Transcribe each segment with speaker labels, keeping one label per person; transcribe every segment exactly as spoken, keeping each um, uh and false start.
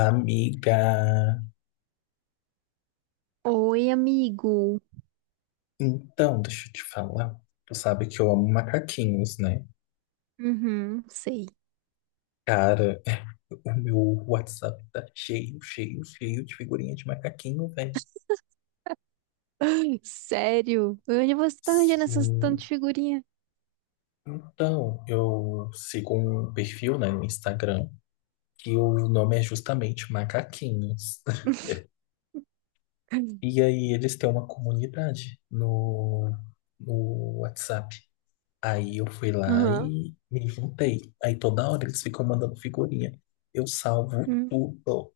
Speaker 1: Amiga,
Speaker 2: Oi, amigo.
Speaker 1: então, deixa eu te falar. Tu sabe que eu amo macaquinhos, né?
Speaker 2: Uhum, sei.
Speaker 1: Cara, o meu WhatsApp tá cheio, cheio, cheio de figurinha de macaquinho, velho.
Speaker 2: Sério? Onde você tá arranjando essas
Speaker 1: Sim.
Speaker 2: tantas figurinhas?
Speaker 1: Então, eu sigo um perfil, né, no Instagram, que o nome é justamente Macaquinhos. E aí eles têm uma comunidade no, no WhatsApp. Aí eu fui lá
Speaker 2: Aham.
Speaker 1: e me juntei. Aí toda hora eles ficam mandando figurinha. Eu salvo
Speaker 2: Hum.
Speaker 1: tudo.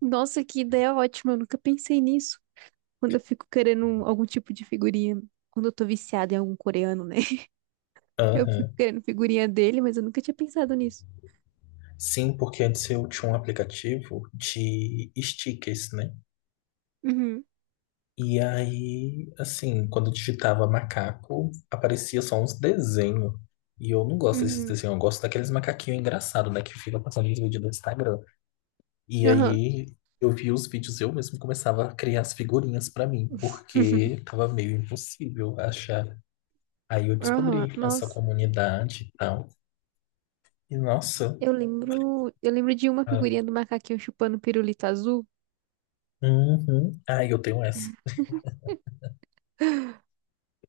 Speaker 2: Nossa, que ideia ótima. Eu nunca pensei nisso. Quando eu fico querendo um- algum tipo de figurinha. Quando eu tô viciada em algum coreano, né? Eu fico
Speaker 1: Aham.
Speaker 2: querendo figurinha dele, mas eu nunca tinha pensado nisso.
Speaker 1: Sim, porque antes eu tinha um aplicativo de stickers, né?
Speaker 2: Uhum,
Speaker 1: E aí, assim, quando eu digitava macaco, aparecia só uns desenhos. E eu não gosto desses
Speaker 2: uhum.
Speaker 1: desenhos, eu gosto daqueles macaquinhos engraçados, né? Que fica passando os vídeos do Instagram. E
Speaker 2: Aham,
Speaker 1: aí eu via os vídeos e eu mesmo começava a criar as figurinhas pra mim, porque tava meio impossível achar. Aí eu
Speaker 2: aham.
Speaker 1: descobri essa
Speaker 2: Nossa.
Speaker 1: comunidade e tal. E nossa,
Speaker 2: Eu lembro, eu lembro de uma
Speaker 1: ah,
Speaker 2: figurinha do macaquinho chupando pirulito azul.
Speaker 1: uhum. Ah, eu tenho essa.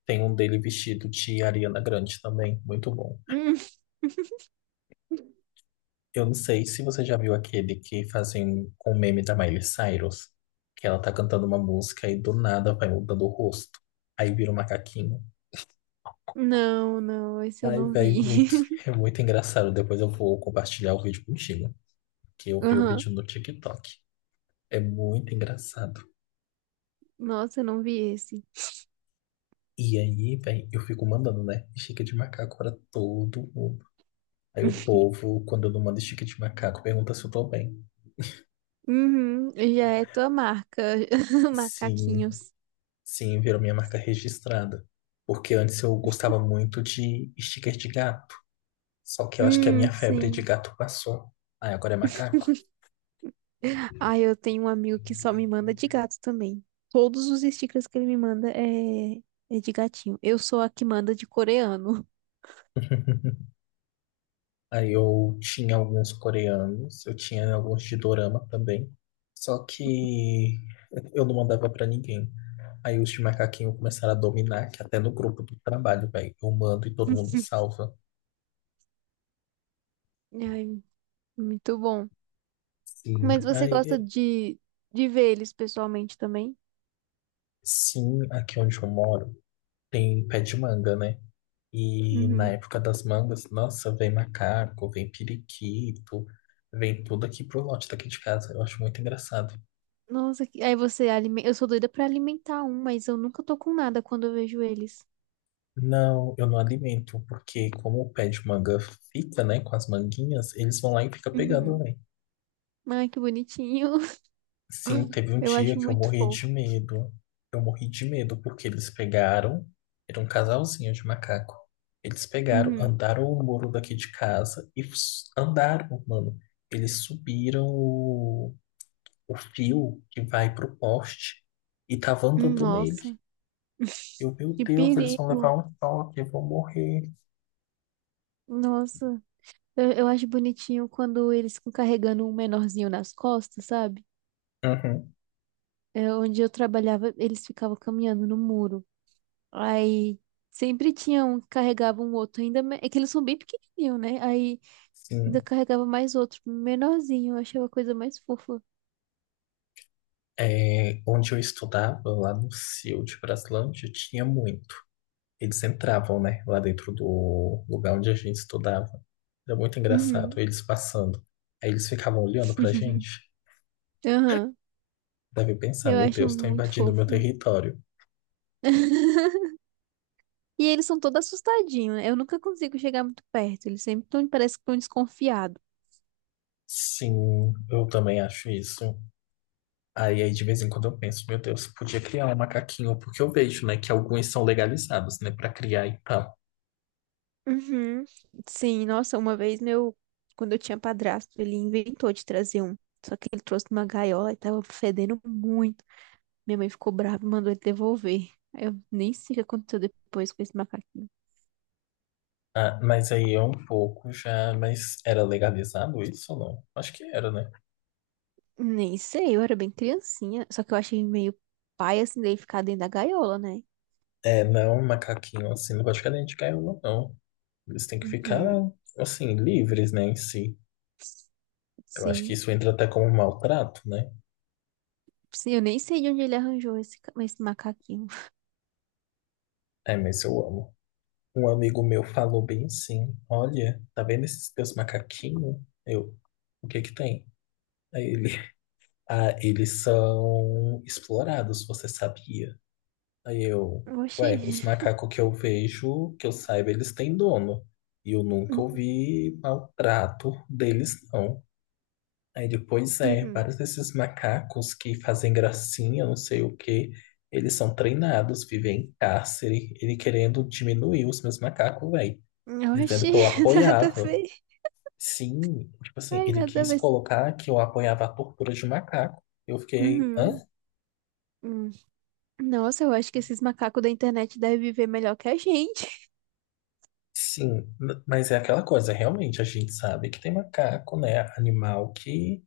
Speaker 1: Tem um dele vestido de Ariana Grande também, muito bom.
Speaker 2: Hum.
Speaker 1: Eu não sei se você já viu aquele que fazem com o meme da Miley Cyrus, que ela tá cantando uma música e do nada vai mudando o rosto. Aí vira um macaquinho.
Speaker 2: Não, não, esse eu
Speaker 1: Ai,
Speaker 2: não
Speaker 1: velho,
Speaker 2: vi.
Speaker 1: muito, é muito engraçado. Depois eu vou compartilhar o vídeo contigo, que eu vi o
Speaker 2: Aham.
Speaker 1: vídeo no TikTok. É muito engraçado.
Speaker 2: Nossa, eu não vi esse.
Speaker 1: E aí, velho, eu fico mandando, né? Estica de macaco pra todo mundo. Aí o povo, quando eu não mando estica de macaco, pergunta se eu tô bem.
Speaker 2: Uhum, já é tua marca,
Speaker 1: Sim,
Speaker 2: macaquinhos.
Speaker 1: sim, virou minha marca registrada. Porque antes eu gostava muito de sticker de gato. Só que eu acho que a
Speaker 2: Hum,
Speaker 1: minha febre de
Speaker 2: sim.
Speaker 1: gato passou. Aí agora é macaco.
Speaker 2: Ah, eu tenho um amigo que só me manda de gato também. Todos os stickers que ele me manda é, é de gatinho. Eu sou a que manda de coreano.
Speaker 1: Aí eu tinha alguns coreanos, eu tinha alguns de dorama também. Só que eu não mandava pra ninguém. Aí os de macaquinho começaram a dominar, que até no grupo do trabalho, velho, eu mando e todo mundo salva.
Speaker 2: Ai, muito bom.
Speaker 1: Sim.
Speaker 2: Mas você
Speaker 1: Aí,
Speaker 2: gosta
Speaker 1: eu-
Speaker 2: de, de ver eles pessoalmente também?
Speaker 1: sim, aqui onde eu moro tem pé de manga, né? E na
Speaker 2: Uhum.
Speaker 1: época das mangas, nossa, vem macaco, vem periquito, vem tudo aqui pro lote daqui de casa. Eu acho muito engraçado.
Speaker 2: Nossa, que- aí você alimenta. Eu sou doida pra alimentar um, mas eu nunca tô com nada quando eu vejo eles.
Speaker 1: Não, eu não alimento, porque como o pé de manga fica, né, com as manguinhas, eles vão lá e fica pegando,
Speaker 2: Uhum.
Speaker 1: né?
Speaker 2: Ai, que bonitinho.
Speaker 1: Sim, teve um
Speaker 2: Eu
Speaker 1: dia
Speaker 2: acho
Speaker 1: que eu
Speaker 2: muito
Speaker 1: morri de
Speaker 2: fofo.
Speaker 1: medo. Eu morri de medo porque eles pegaram, era um casalzinho de macaco. Eles pegaram,
Speaker 2: Uhum.
Speaker 1: andaram o muro daqui de casa e s- andaram, mano. Eles subiram o, o fio que vai pro poste e tava
Speaker 2: Hum.
Speaker 1: andando nele.
Speaker 2: Nossa,
Speaker 1: Eu, meu
Speaker 2: que
Speaker 1: Deus, eles vão levar
Speaker 2: perigo.
Speaker 1: um choque, eu vou morrer.
Speaker 2: Nossa, eu, eu acho bonitinho quando eles ficam carregando um menorzinho nas costas, sabe?
Speaker 1: Uhum,
Speaker 2: É, onde eu trabalhava, eles ficavam caminhando no muro. Aí sempre tinha um que carregava um outro, ainda me- é que eles são bem pequenininhos, né? Aí ainda
Speaker 1: sim.
Speaker 2: carregava mais outro, menorzinho. Eu achava a coisa mais fofa.
Speaker 1: É, onde eu estudava, lá no C I U de Braslândia, tinha muito. Eles entravam, né, lá dentro do lugar onde a gente estudava. Era muito engraçado,
Speaker 2: Uhum.
Speaker 1: eles passando. Aí eles ficavam olhando pra gente.
Speaker 2: Aham,
Speaker 1: Deve pensar,
Speaker 2: Eu
Speaker 1: meu
Speaker 2: acho
Speaker 1: Deus, estão
Speaker 2: muito
Speaker 1: invadindo o meu
Speaker 2: fofo.
Speaker 1: território.
Speaker 2: E eles são todos assustadinhos, né? Eu nunca consigo chegar muito perto. Eles sempre tão, parece que estão desconfiados.
Speaker 1: Sim, eu também acho isso. Aí, aí de vez em quando eu penso, meu Deus, podia criar um macaquinho, porque eu vejo, né, que alguns são legalizados, né, pra criar e tal.
Speaker 2: Uhum. Sim, nossa, uma vez meu, quando eu tinha padrasto, ele inventou de trazer um. Só que ele trouxe numa gaiola e tava fedendo muito. Minha mãe ficou brava e mandou ele devolver. Eu nem sei o que aconteceu depois com esse macaquinho.
Speaker 1: Ah, mas aí é um pouco já, mas era legalizado isso ou não? Acho que era, né?
Speaker 2: Nem sei, eu era bem criancinha. Só que eu achei meio pai assim dele ficar dentro da gaiola, né?
Speaker 1: É, não, um macaquinho assim, não pode ficar dentro de gaiola, não. Eles têm que ficar,
Speaker 2: Uhum.
Speaker 1: assim, livres, né, em si. Eu acho que
Speaker 2: Sim.
Speaker 1: isso entra até como um maltrato, né?
Speaker 2: Sim, eu nem sei de onde ele arranjou esse, ca- esse macaquinho.
Speaker 1: É, mas eu amo. Um amigo meu falou bem assim, olha, tá vendo esses teus macaquinhos? Eu, o que que tem? Aí ele, ah, eles são explorados, você sabia? Aí eu,
Speaker 2: Oxi.
Speaker 1: ué, os macacos que eu vejo, que eu saiba, eles têm dono. E eu nunca
Speaker 2: Uhum.
Speaker 1: ouvi maltrato deles, não. Aí depois é,
Speaker 2: Uhum.
Speaker 1: vários desses macacos que fazem gracinha, não sei o quê, eles são treinados, vivem em cárcere, ele querendo diminuir os meus macacos, velho, dizendo
Speaker 2: Oxi,
Speaker 1: que eu
Speaker 2: nada a
Speaker 1: apoiava.
Speaker 2: ver.
Speaker 1: Sim, tipo assim,
Speaker 2: Ai,
Speaker 1: ele
Speaker 2: nada a
Speaker 1: quis
Speaker 2: ver.
Speaker 1: colocar que eu apoiava a tortura de macaco. Eu fiquei, hã?
Speaker 2: Uhum. Hum. Nossa, eu acho que esses macacos da internet devem viver melhor que a gente.
Speaker 1: Sim, n- mas é aquela coisa, realmente, a gente sabe que tem macaco, né, animal que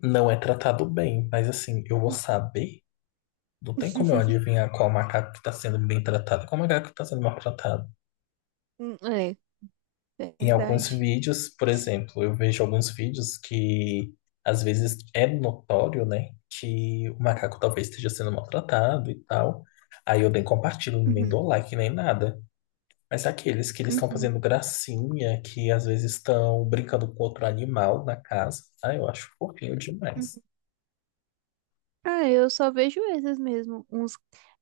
Speaker 1: não é tratado bem, mas assim, eu vou saber? Não tem como eu adivinhar qual macaco que está sendo bem tratado, e qual macaco que está sendo maltratado.
Speaker 2: Hum. É,
Speaker 1: Em alguns
Speaker 2: verdade.
Speaker 1: vídeos, por exemplo, eu vejo alguns vídeos que às vezes é notório, né, que o macaco talvez esteja sendo maltratado e tal. Aí eu nem compartilho, nem
Speaker 2: Uhum.
Speaker 1: dou like, nem nada. Mas é aqueles que eles estão
Speaker 2: Uhum.
Speaker 1: fazendo gracinha, que às vezes estão brincando com outro animal na casa, ah, eu acho fofinho
Speaker 2: Uhum.
Speaker 1: demais.
Speaker 2: Ah, eu só vejo esses mesmo. Uns...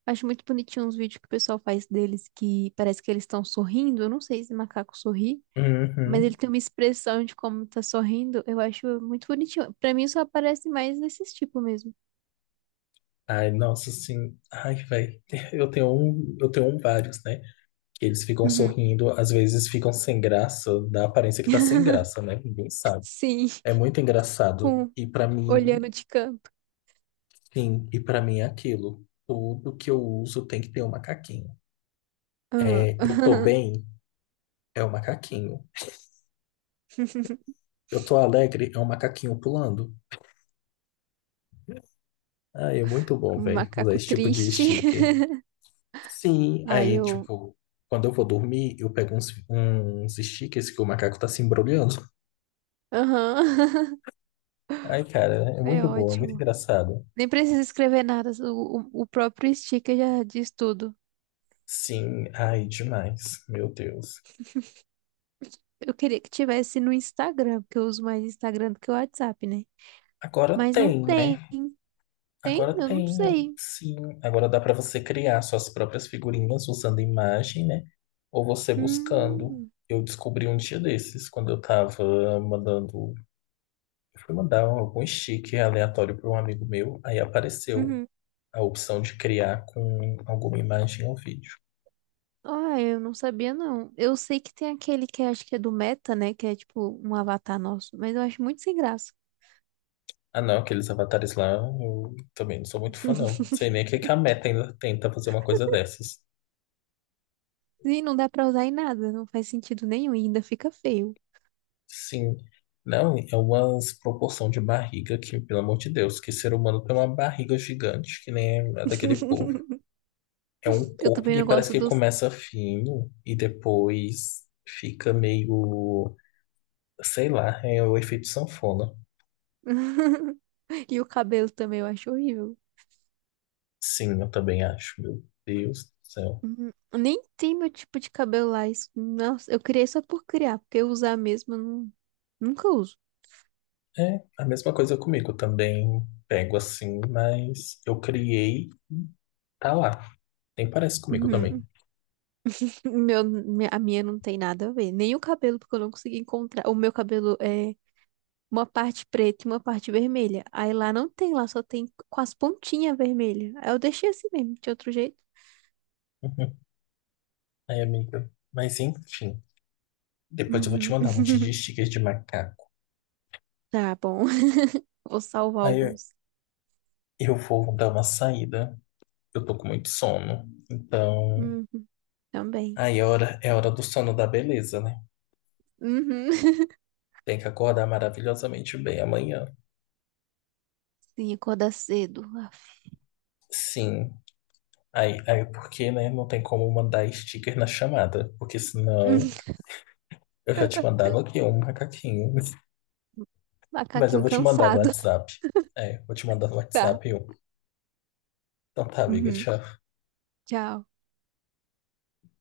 Speaker 2: Acho muito bonitinho uns vídeos que o pessoal faz deles que parece que eles estão sorrindo. Eu não sei se macaco sorri, mas
Speaker 1: Uhum.
Speaker 2: ele tem uma expressão de como tá sorrindo. Eu acho muito bonitinho. Pra mim só aparece mais desses tipos mesmo.
Speaker 1: Ai, nossa, assim, ai, velho, eu tenho um, eu tenho um vários, né? Que eles ficam
Speaker 2: Uhum.
Speaker 1: sorrindo, às vezes ficam sem graça, dá a aparência que tá sem graça, né? Ninguém sabe.
Speaker 2: Sim,
Speaker 1: É muito engraçado.
Speaker 2: com
Speaker 1: E pra mim,
Speaker 2: olhando de canto.
Speaker 1: sim, e pra mim é aquilo. Tudo que eu uso tem que ter um macaquinho.
Speaker 2: Ah,
Speaker 1: É, eu tô bem, é o macaquinho. Eu tô alegre, é um macaquinho pulando. Ah, é muito bom,
Speaker 2: um
Speaker 1: velho, usar
Speaker 2: macaco
Speaker 1: esse tipo de
Speaker 2: triste.
Speaker 1: sticker. Sim,
Speaker 2: Aí
Speaker 1: aí,
Speaker 2: eu.
Speaker 1: tipo, quando eu vou dormir, eu pego uns, uns stickers que o macaco tá se embrulhando.
Speaker 2: Aham.
Speaker 1: Ai, cara, é
Speaker 2: É
Speaker 1: muito bom, é muito
Speaker 2: ótimo.
Speaker 1: engraçado.
Speaker 2: Nem precisa escrever nada. O, o, o próprio sticker já diz tudo.
Speaker 1: Sim, ai, demais, meu Deus.
Speaker 2: Eu queria que tivesse no Instagram, porque eu uso mais Instagram do que o WhatsApp, né?
Speaker 1: Agora
Speaker 2: Mas não
Speaker 1: tem,
Speaker 2: tem.
Speaker 1: né?
Speaker 2: Tem?
Speaker 1: Agora
Speaker 2: Eu não
Speaker 1: tem, eu-
Speaker 2: sei.
Speaker 1: sim. Agora dá para você criar suas próprias figurinhas usando imagem, né? Ou você buscando.
Speaker 2: Hum.
Speaker 1: Eu descobri um dia desses, quando eu tava mandando. Eu fui mandar algum stick aleatório para um amigo meu, aí apareceu
Speaker 2: Uhum.
Speaker 1: a opção de criar com alguma imagem ou vídeo.
Speaker 2: Ah, eu não sabia, não. Eu sei que tem aquele que acho que é do Meta, né? Que é tipo um avatar nosso, mas eu acho muito sem graça.
Speaker 1: Ah, não, aqueles avatares lá, eu também não sou muito fã, não. Sei nem o que que a Meta ainda tenta fazer uma coisa dessas.
Speaker 2: E não dá pra usar em nada, não faz sentido nenhum e ainda fica feio.
Speaker 1: Sim. Não, é uma proporção de barriga que, pelo amor de Deus, que ser humano tem uma barriga gigante, que nem a daquele povo. É um
Speaker 2: Eu
Speaker 1: corpo
Speaker 2: também
Speaker 1: que
Speaker 2: não
Speaker 1: parece
Speaker 2: gosto
Speaker 1: que
Speaker 2: dos.
Speaker 1: começa fino e depois fica meio, sei lá, é o efeito sanfona.
Speaker 2: E o cabelo também eu acho horrível.
Speaker 1: Sim, eu também acho, meu Deus do céu.
Speaker 2: Uhum. Nem tem meu tipo de cabelo lá. Isso, nossa, eu criei só por criar, porque usar mesmo eu não, nunca uso.
Speaker 1: É a mesma coisa comigo, eu também pego assim, mas eu criei, tá lá. Nem parece comigo também.
Speaker 2: Uhum. Meu, mi- a minha não tem nada a ver. Nem o cabelo, porque eu não consegui encontrar. O meu cabelo é uma parte preta e uma parte vermelha. Aí lá não tem, lá só tem com as pontinhas vermelhas. Aí eu deixei assim mesmo, de outro jeito.
Speaker 1: Uhum. Aí, amiga. Mas enfim, depois eu vou te
Speaker 2: Uhum.
Speaker 1: mandar um monte de stickers de macaco.
Speaker 2: Tá bom. Vou salvar
Speaker 1: Aí eu
Speaker 2: alguns.
Speaker 1: eu vou dar uma saída. Eu tô com muito sono. Então,
Speaker 2: Uhum, também.
Speaker 1: aí é hora, é hora do sono da beleza, né?
Speaker 2: Uhum.
Speaker 1: Tem que acordar maravilhosamente bem amanhã.
Speaker 2: Sim, acordar cedo. Af.
Speaker 1: Sim. Aí, aí porque, né? Não tem como mandar sticker na chamada. Porque senão
Speaker 2: Uhum.
Speaker 1: eu já te mandava aqui um macaquinho. Mas eu
Speaker 2: Macaquinho
Speaker 1: vou te mandar no
Speaker 2: cansado.
Speaker 1: WhatsApp. É, vou te mandar no
Speaker 2: Tá.
Speaker 1: WhatsApp um. Então tá, amiga,
Speaker 2: Uhum.
Speaker 1: tchau.
Speaker 2: Tchau.